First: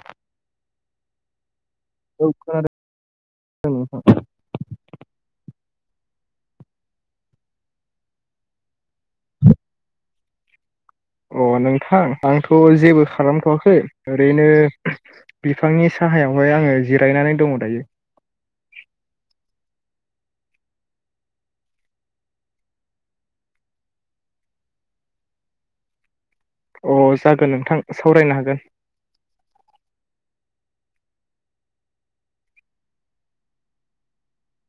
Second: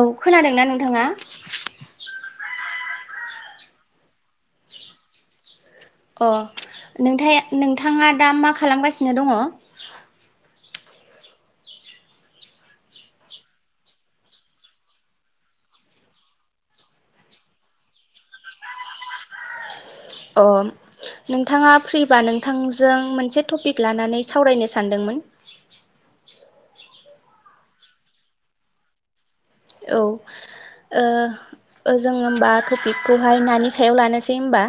औ खोनादोंना नोंथाङा? खोनादों औ। नोंथां। अ नोंथ नोंथाङा दा मा खालामगासिनो दङ। अ नोंथां आंथ' जेबो खालामथ'वाखै ओरैनो बिफांनि साहा गाहायावहाय आङो जिरायनानै दङ दायो। [inaudible] ओ नोंथाङा फ्रिबा नोंथांजों मोनसे टपिक लानानै सावरायनो सानदोंमोन। [inaudible] अ जागोन नोंथां सावरायनो हागोन। औ। जोङो होमबा कपििकखौहाय नानि सायाव लानोसै होमबा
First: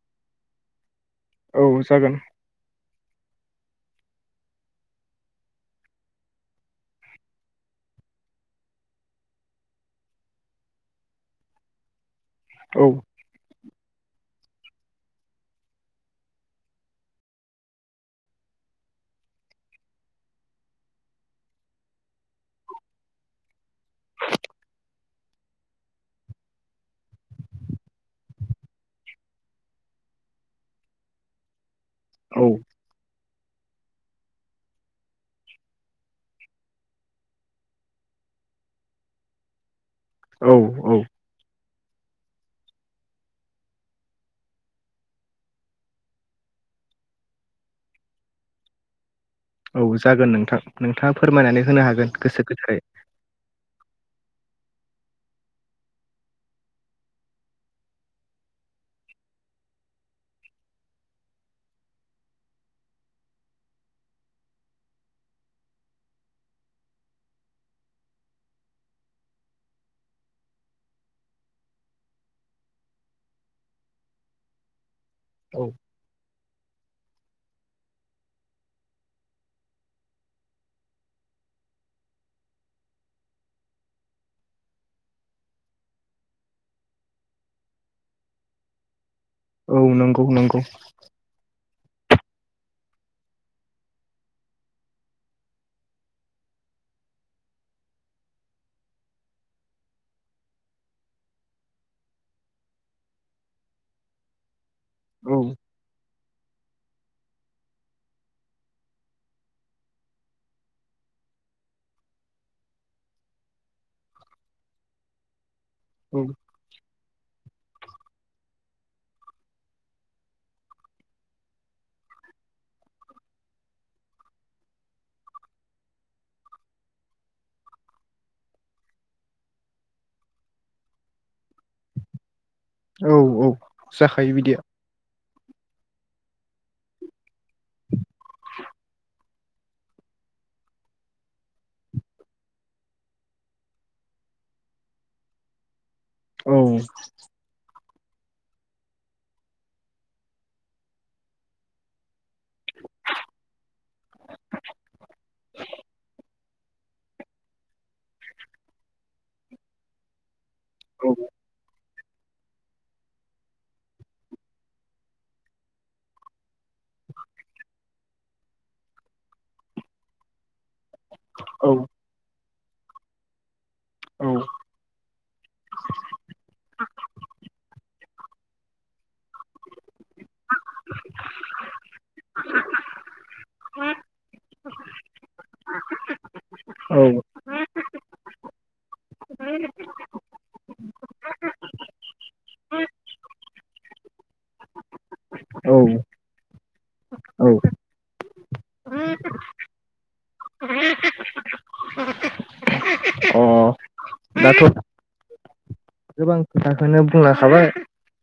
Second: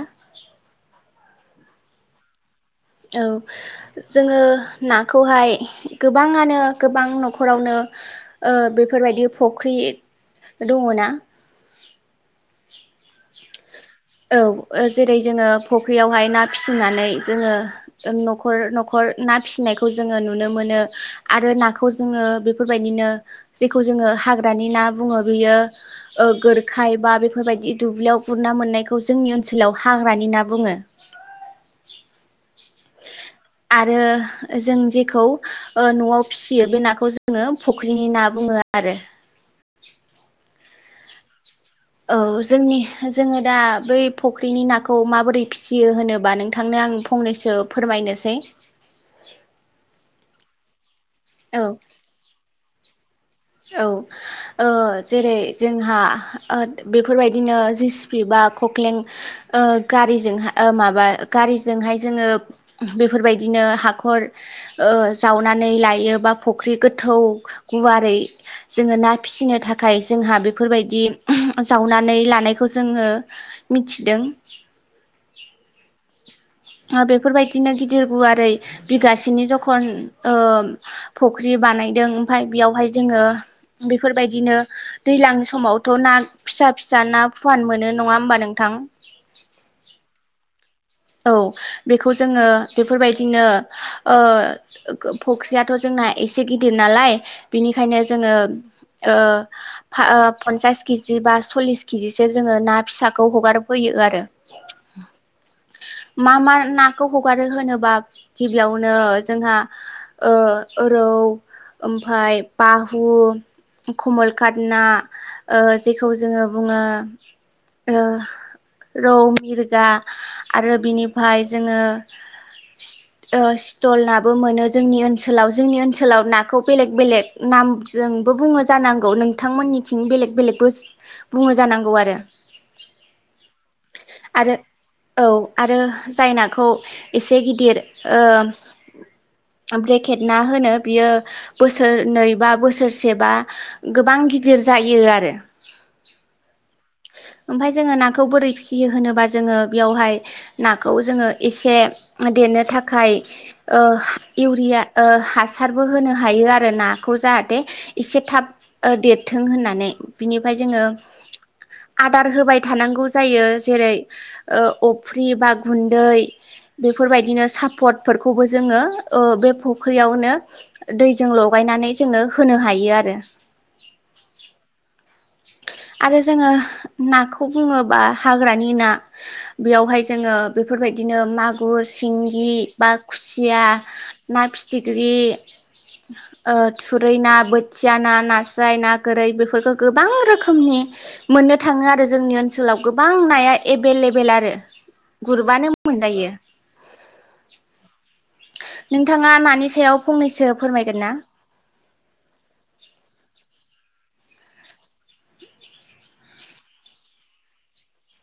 औ जागोन। औ जोङो नाखौहाय गोबाङानो गोबां न'खरावनो बेफोरबायदि फख्रि दङ ना। औ [inaudible] औ जेरै जोङो फुख्रियावहाय ना फिसिनानै जोङो न'खर न'खर ना फिसिनायखौ जोङो नुनो मोनो आरो नाखौ जोङो बेफोरबायदिनो जेखौ जोङो हाग्रानि ना बुङो बे गोरखाय बा बेफोरबायदि दुब्लियाव गुर मोननाय। खौ जोंनि ओनसोलाव हाग्रानि ना बुङो। औ [inaudible] आरो जों जेखौ ओ न 'आव फिसियो बे नाखौ जोङो फुख्रिनि ना बुङो। आरो औ औ। औ जोंनि जोङो दा बै फुख्रिनि नाखौ माबोरै फिसियो होनोबा नोंथांनो आं फंनैसो फोरमायनोसै। औ जागोन नोंथां नोंथाङा फोरमायनानै औ होनो हागोन गोसो गोथारै। औ। जेरै जोंहा बेफोरबायदिनो जेसिपि बा कक्लें गारिजोंाय माबा गारिजोंहाय जोङो बेफोरबायदिनो हाखर जावनानै लायो बा फुख्रि गोथौ गुवारै जोङो ना फिसिनो थाखाय जोंहा बेफोरबायदि जावनानै लानायखौ जोङो मिथिदों। औ बेफोरबायदिनो गिदिर गुवारै बिगासेनि जखन फुख्रि बानायदों ओमफाय बेयावहाय जोङो बेफोरबायदिनो दैज्लां समावथ' ना फिसा फिसा ना फुवान मोनो नङा होमबा न नोंथां। औ नंगौ नंगौ औ बेखौ जोङो बेफोरबायदिनो ओ फुख्रियाथ' जों ना एसे गिदिर नालाय बिनिखायनो जोंडो ओ फनसासखिजि केजि बा सरलिस केिजिसो जोङो ना फिसाखौ हगारफैयो आरो औ। मा मा नाखौ हगारो होनोबा गिबियावनो जोंहा ओ औ ओमफाय बाहु कमलकात ना ओ जेखौ औ जोङो बुङो ओ रौ मिरगा आरो बिनिफ्राय जोङो सि ओ स्टिल नाबो मोनो जोंनि ओनसोलाव जोंनि ओनसोलाव नाखौ बेलेग बेलेग ना नामजोंबो बुङो जानांगौ नोंथांमोननिथिं बेलेक बेलेकबो बुङो जानांगौ आरो औ औ जाखायो आरो बिदिया औ आरो जाय नाखौ एसे गिदिर ओ ब्रेकेट ना होनो बियो बोसोरनै बा बोसोरसेबा गोबां गि दिर जायो आरो औ ओमफ्राय जोङो नाखौ बोरै फिसियो होनोबा जोङो बेयावहाय नाखौ जोङो एसे देरनो थाखाय ओ इउरिया या ओ हासारबो होनो हायो आरो नाखौ जाहाथे एसे थाब ओ देरथों होनना नै बिनिफ्राय जोंडो औ आदार होबाय थानांगौ जायो जेरै- ओ अफ्रि बा गुन्दै बेफोरबायदिनो साफ पटफोरखौबो जोङो ओ बे फख्रियावनो दैजों औ लगायनानै जोङो होनो हायो आरो औ आरो जोङो नाखौ बुङोबा हाग्रानि ना बेयावहाय जोङो बेफोरबायदिनो मागुर सिंगि बा खुसिया ना फिथिख्रि यि ओ थुरै औ ना बोथिया ना नास्राय ना गोरै बेफोरखौ गो रोखोमनि मोननो थाङो आरो जोंनि ओनसोलाव गोबां नाया एबेलेबेल आरो गुरबानो औ मोनजायो औ नोंथाङा मानि सायाव फंनैसो फोरमायगोन ना? अ दाथ' गोबां खोथाखौनो बुंलाखाबाय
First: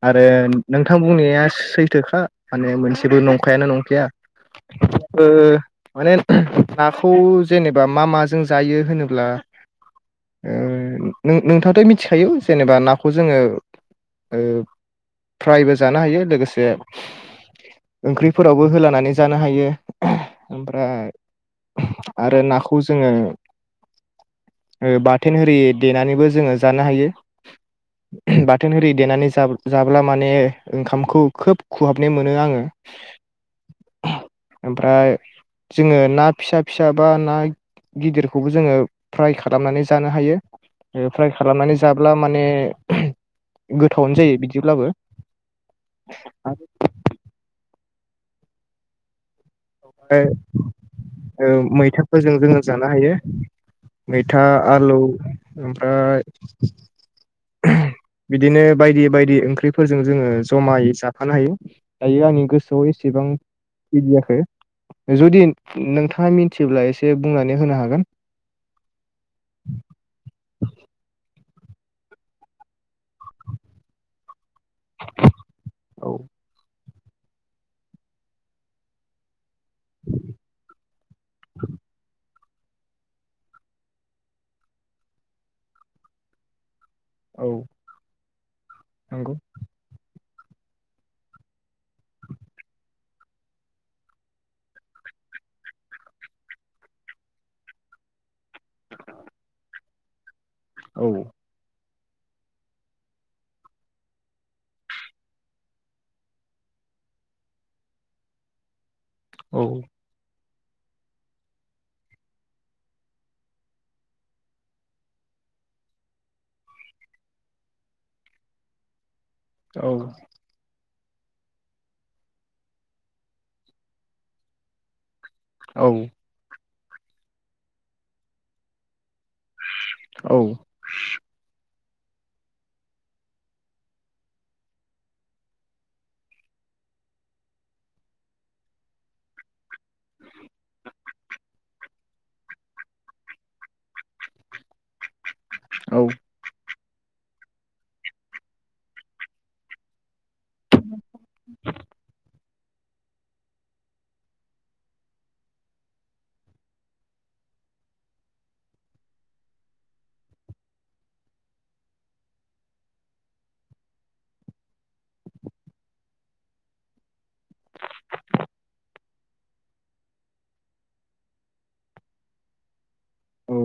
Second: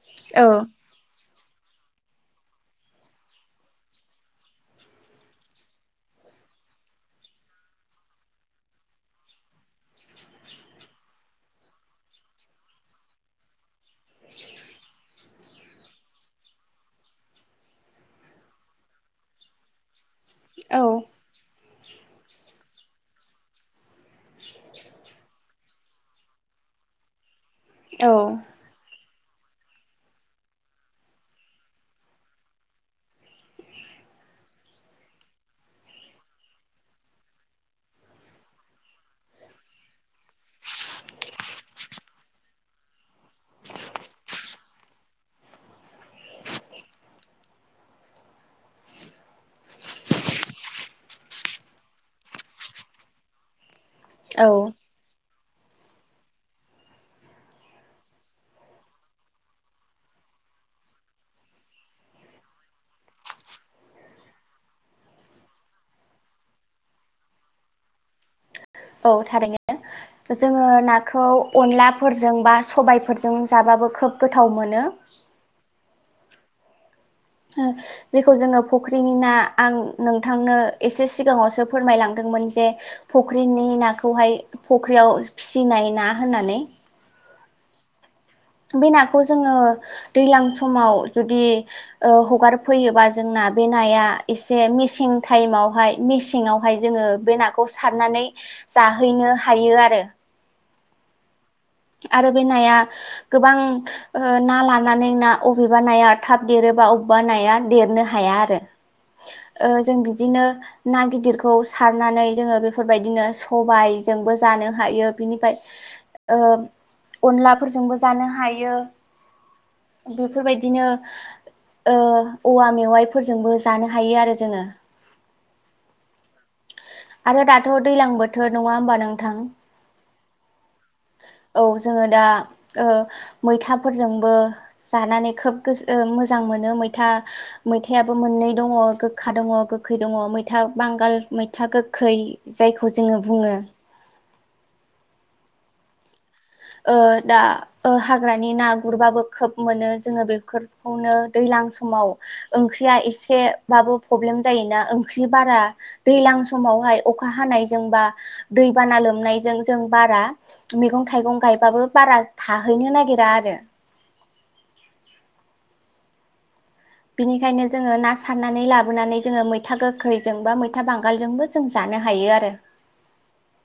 आरो औ नोंथां बुंनाया सैथोखा माने मोनसेबो नंखायानो नंखाया ओ माने नाखौ जेनेबा मा माजों जायो होनोब्ला [inaudible] ओ नों नोंथाङाथ' मिथिखायो जेनेबा नाखौ जोङो ओ फ्रायबो जानो हायो लोगोसे ओंख्रिफोरावबो होलानानै जानो हायो औ ओमफ्राय आरो नाखौ जोङो ओ बाथोन ओरि देनानैबो जोङो जानो हायो औ बाथोन ओरि देनानै जा-जाब्ला माने ओंखामखौ खोब खुहाबनाय मोनो आङो ओमफ्राय जोङो ना फिसा फिसा बा ना गिदिरखौबो जोङो फ्राय खालामनानै जानो हायो ओ फ्राय खालामनानै जाब्ला माने गोथावनो जायो बि दिब्लाबो [inaudible] [unintelligible] ओ मैथाफोरजों जोङो जानो हायो औ मैथा आलु ओमफ्राय बिदिनो बायदि बायदि ओंख्रिफोरजों जोङो जमायै जाफानो हायो दायो आंनि गोसोआव एसे सेबां बिदियाखै। जुदि नोंथाङा मिथियोब्ला एसे बुंनानै होनो हागोन? औ थारैनो जोङो नाखौ अनलाफोरजों बा सबायफोरजों जाबाबो खोब गोथाव मोनो। औ ओ जेखौ जोङो फुख्रिनि ना आं नोंथांनो एसे सिगाङावसो फोरमायलांदों मोन जे फख्रिनि नाखौहाय फख्रियाव फिसिनाय ना होननानै औ बे नाखौ नंगौ जोङो दैज्लां समाव जुदि ओ हगारफैयोबा जोंना बे नाया एसे मसें टाइमावहाय मेसेआवहाय जोङो बे नाखौ सारनानै जाहैनो हायो आरो औ आरो बे नाया गोबां ओ ना लानानै ना अबेबा नाया थाब देरो बबा अबेबा नाया देरनो हाया आरो औ ओ जों बिदिनो ना गिदिरखौ सारनानै जोङो बेफोरबायदिनो सबायजोंबो जानो हायो बिनिफ्राय ओ अनलाफोरजोंबो जानो हायो औ बेफोरबायदिनो ओ औवा मेवाइफोरजोंबो जानो हायो आरो जोङो औ आरो दाथ' दैलां बोथोर नङा होमबा नों थां औ औ जोङो दा ओ मैथाफोरजोंबो जानानै खोब मोजां मोनो मैथा मैथायाबो मोननै दङ गोखा दङ गोखै दङ मैथा बांगाल मै था गोखै जायखौ जोङो बुङो औ ओ दा ओ हाग्रानि ना गुरबाबो खोब मोनो जोङो बेखौ बेपोरखौनो दैलां समाव ओंख्रिया एसेबाबो प्रब्लेम जायोना ओंख्रि बारा दैलां समावहाय अखा हान नायजों बा दै बाना लोमनायजों जों बारा मेैगं थाइगं गायबो बारा थाहैनो नागेरा आरो बिनिखायनो जोङो ना सारनानै लाबोनानै जोङो मैथा गोखैजों बा मैथा बांगालजोंबो जों जा नो हायो आरो औ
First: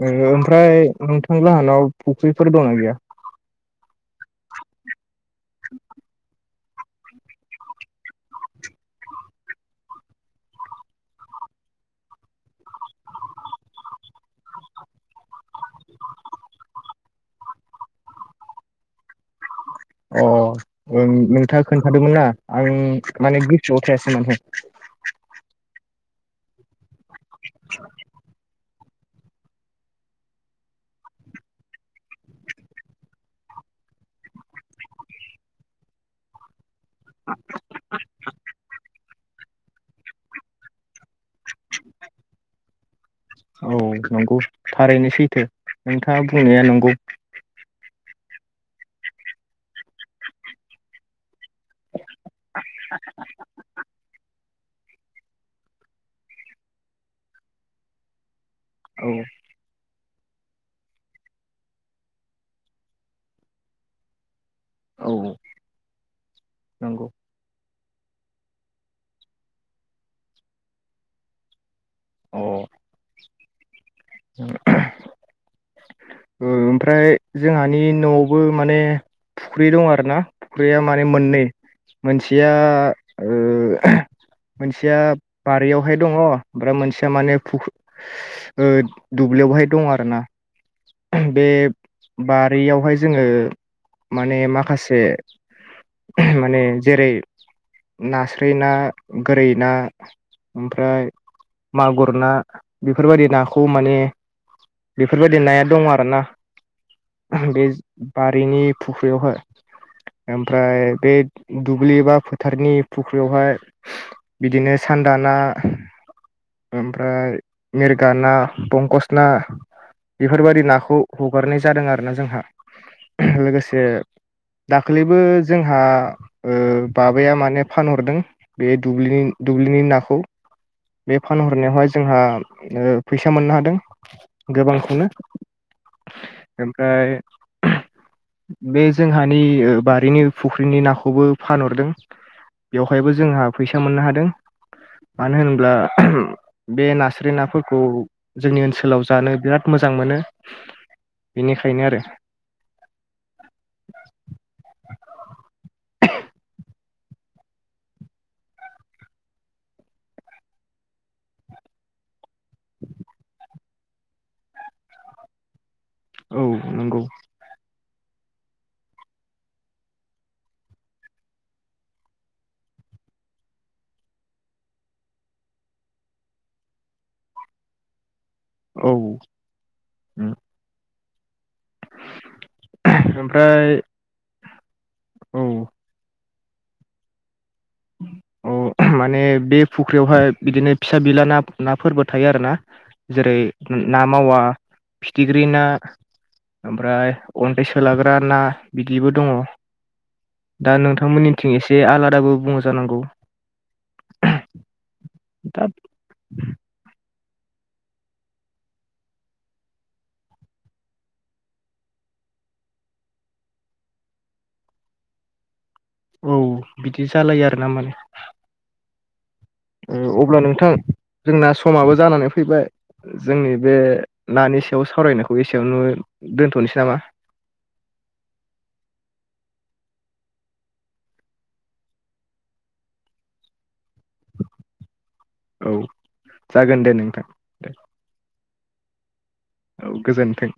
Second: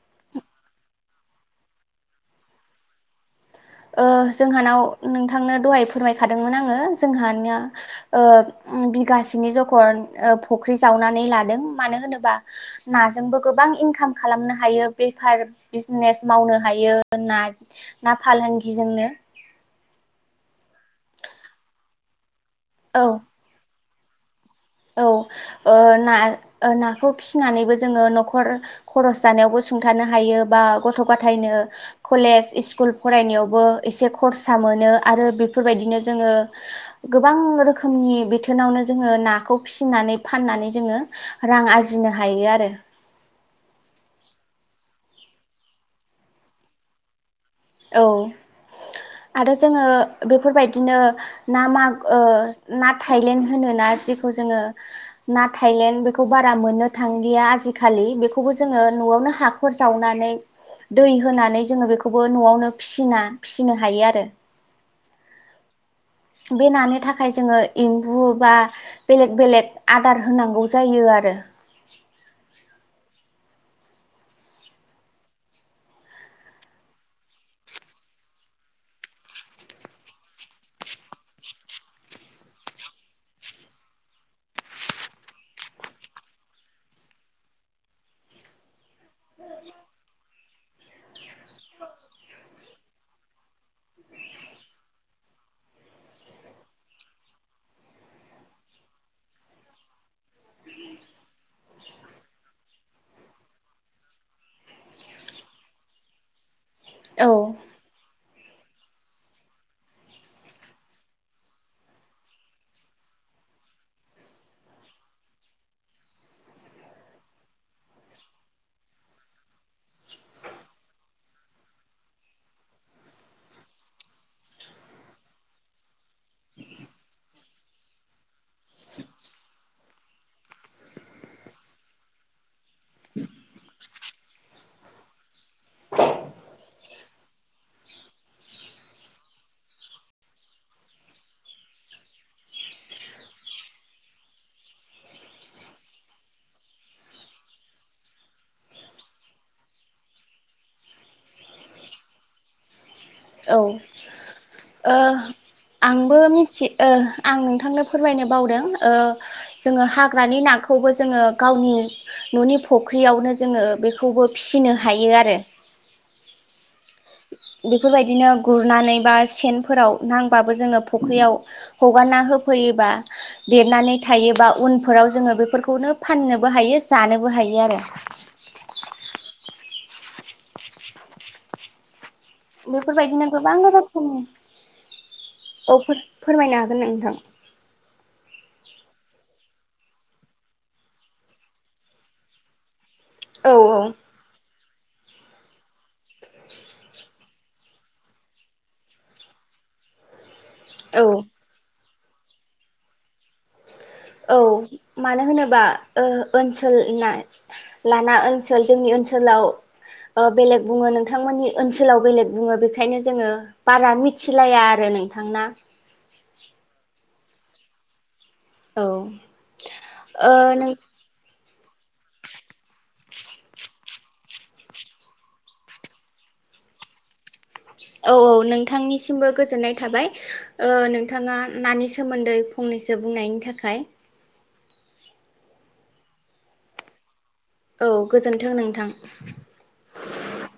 नोङो ओमफ्राय नोंथां लाहानाव फुख्रिफोर दंना गैया? ओ जोंहानाव नोंथांनो दहाय फोरमायखादोंमोन आङो जोंहानिया ओ बिगासेनि जख' ओ फख्रि जावनानै लादों मानो होनोबा नाजोंबो गोबां इंकाम खालामनो हायो बेफार बिजनेस मावनो हायो ना फालांगिजोंनो अ ओं नोंथाङा खोन्थादोंमोन ना आं औ माने गोसोआव थायासै माने औ ओ ना नाखौ फिनानैबो जोङो न'खर खरस जानायावबो सुंथानो हायो बा गथ' गथायनो कलेज इस्कुल फरायनायावबो एसे खरसा मोनो आरो बेफोरबायदिनो जोङो गोबां रोखोमनि बिथोनावनो जोङो नाखौ फिसिनानै फाननानै जोङो रां आरजिनो हायो आरो। औ नंगौ थारैनो सैथो नोंथाङा बुंनाया नंगौ। औ आरो जोङो बेफोरबायदिनो ना माग ओ ना थाइलेण्ड होनो ना जोङो ना थाइलेण्ड बेखौ बारा मोननो थांलिया आजि खालि। खौ जोङो औ न'आवनो हाख'र जावनानै दै होनानै न'आवनो फिना फिसिनो हायो आरो। औ औ। बे नानो नंगौ थाखाय जोङो एम्बु बा बेलेग बेलेग आदार होनांगौ जायो आरो। औ। औ। ओमफ्राय जोंहानि न'आवबो माने फुख्रि दं आरो ना फुख्रिया माने मोननै मोनसेया मोनसेया बारियावहाय दङ ओमफ्राय मोनसेया माने दुब्लि लियावहाय दं आरोना बे बारियावहाय जोङो माने माखासे माने जेरै नास्राय ना गोरै ना ओमफ्राय मागुर ना बेफोरबायदि नाखौ माने बेफोरबायदि नाया दं आरोना औ बे बारिनि फुख्रियावहाय। ओमफ्राय बे दुब्लि बा फोथारनि फुख्रियावहाय बिदिनो सान्दा ना ओमफ्राय मिरगा ना पंकस ना बेफोरबायादि नाखौ हगारनाय जादों आरो ना जोंहा लोगोसे दाख्लैबो जोंहा बाबाया माने फानहरदों बे दुब्लिनि दुब्लिनि नाखौ बे फानहरनायावहाय जोंहा फैसा मोननो हादों गोबांखौनो ओमफ्राय बे जोंहानि बारिनि फुख्रिनि नाखौबो फानहरदों। बेवहायबो जोंहा फैसा मोननो हादों। मानो होन्ला बे नास्राय नाफोरखौ जोंनि ओनसोलाव जानो बिराद मोजां मोनो। बेनिखायनो आरो औ आंबो मिथि आं नोंथांनो फोरमायनो बावदों जोङो हाग्रानि ना खौबो जोङो गावनि न'नि फुख्रियावनो जोङो बेखौबो फिसिनो हायो आरो। औ नंगौ। बेफोरबायदिनो गुरनानै बा सेनफोराव नांबाबो जोङो फुख्रियाव हगारना होफै देरनानै थायोबा उनफोराव जोङो बेफोरखौनो फाननोबो हायो जानोबो हायो आरो। आरो औ बेफोरबायदिनो गोबां ओमफ्राय औ औ रोखोमनिफोर फोरमायनो हागोन नोंथां। माने बे फुख्रियावहाय बिदिनो फिसा बिला ना नाफोरबो थायो आरोना। जेरै औ ना मावा फिथिख्रि ना ओमफ्राय उन्न्दै सोलाग्रा ना बिदिबो दङ'। दा औ नोंथांमोननिथिं एसे आलादाबो बुंङो जानांगौ। औ मानो होनोबा दा ओनसोल ना लाना ओनसोल जोंनि ओनसोलाव बेलेग बुङो नोंथांमोननि ओनसोलाव बेलेग बुङो बेखायनो जोङो बारा मिथिलाया आरो। नोंथां ना औ बिदि जालायो आरो ना माने औ ओ अब्ला नोंथां नों जोंना समाबो जानानै फैबाय जोंनि बे नानि सायाव सावरायनायखौ एसेयावनो दोनथ'नोसै नामा? [inaudible] औ औ नोंथांनिसिमबो गोजोननाय थाबाय नोंथाङा नानि सोमोन्दै फंनै सो बुंनायनि थाखाय। औ जागोन दे नोंथां। दे औ गोजोन्थों नोंथां। औ गोजोनथों।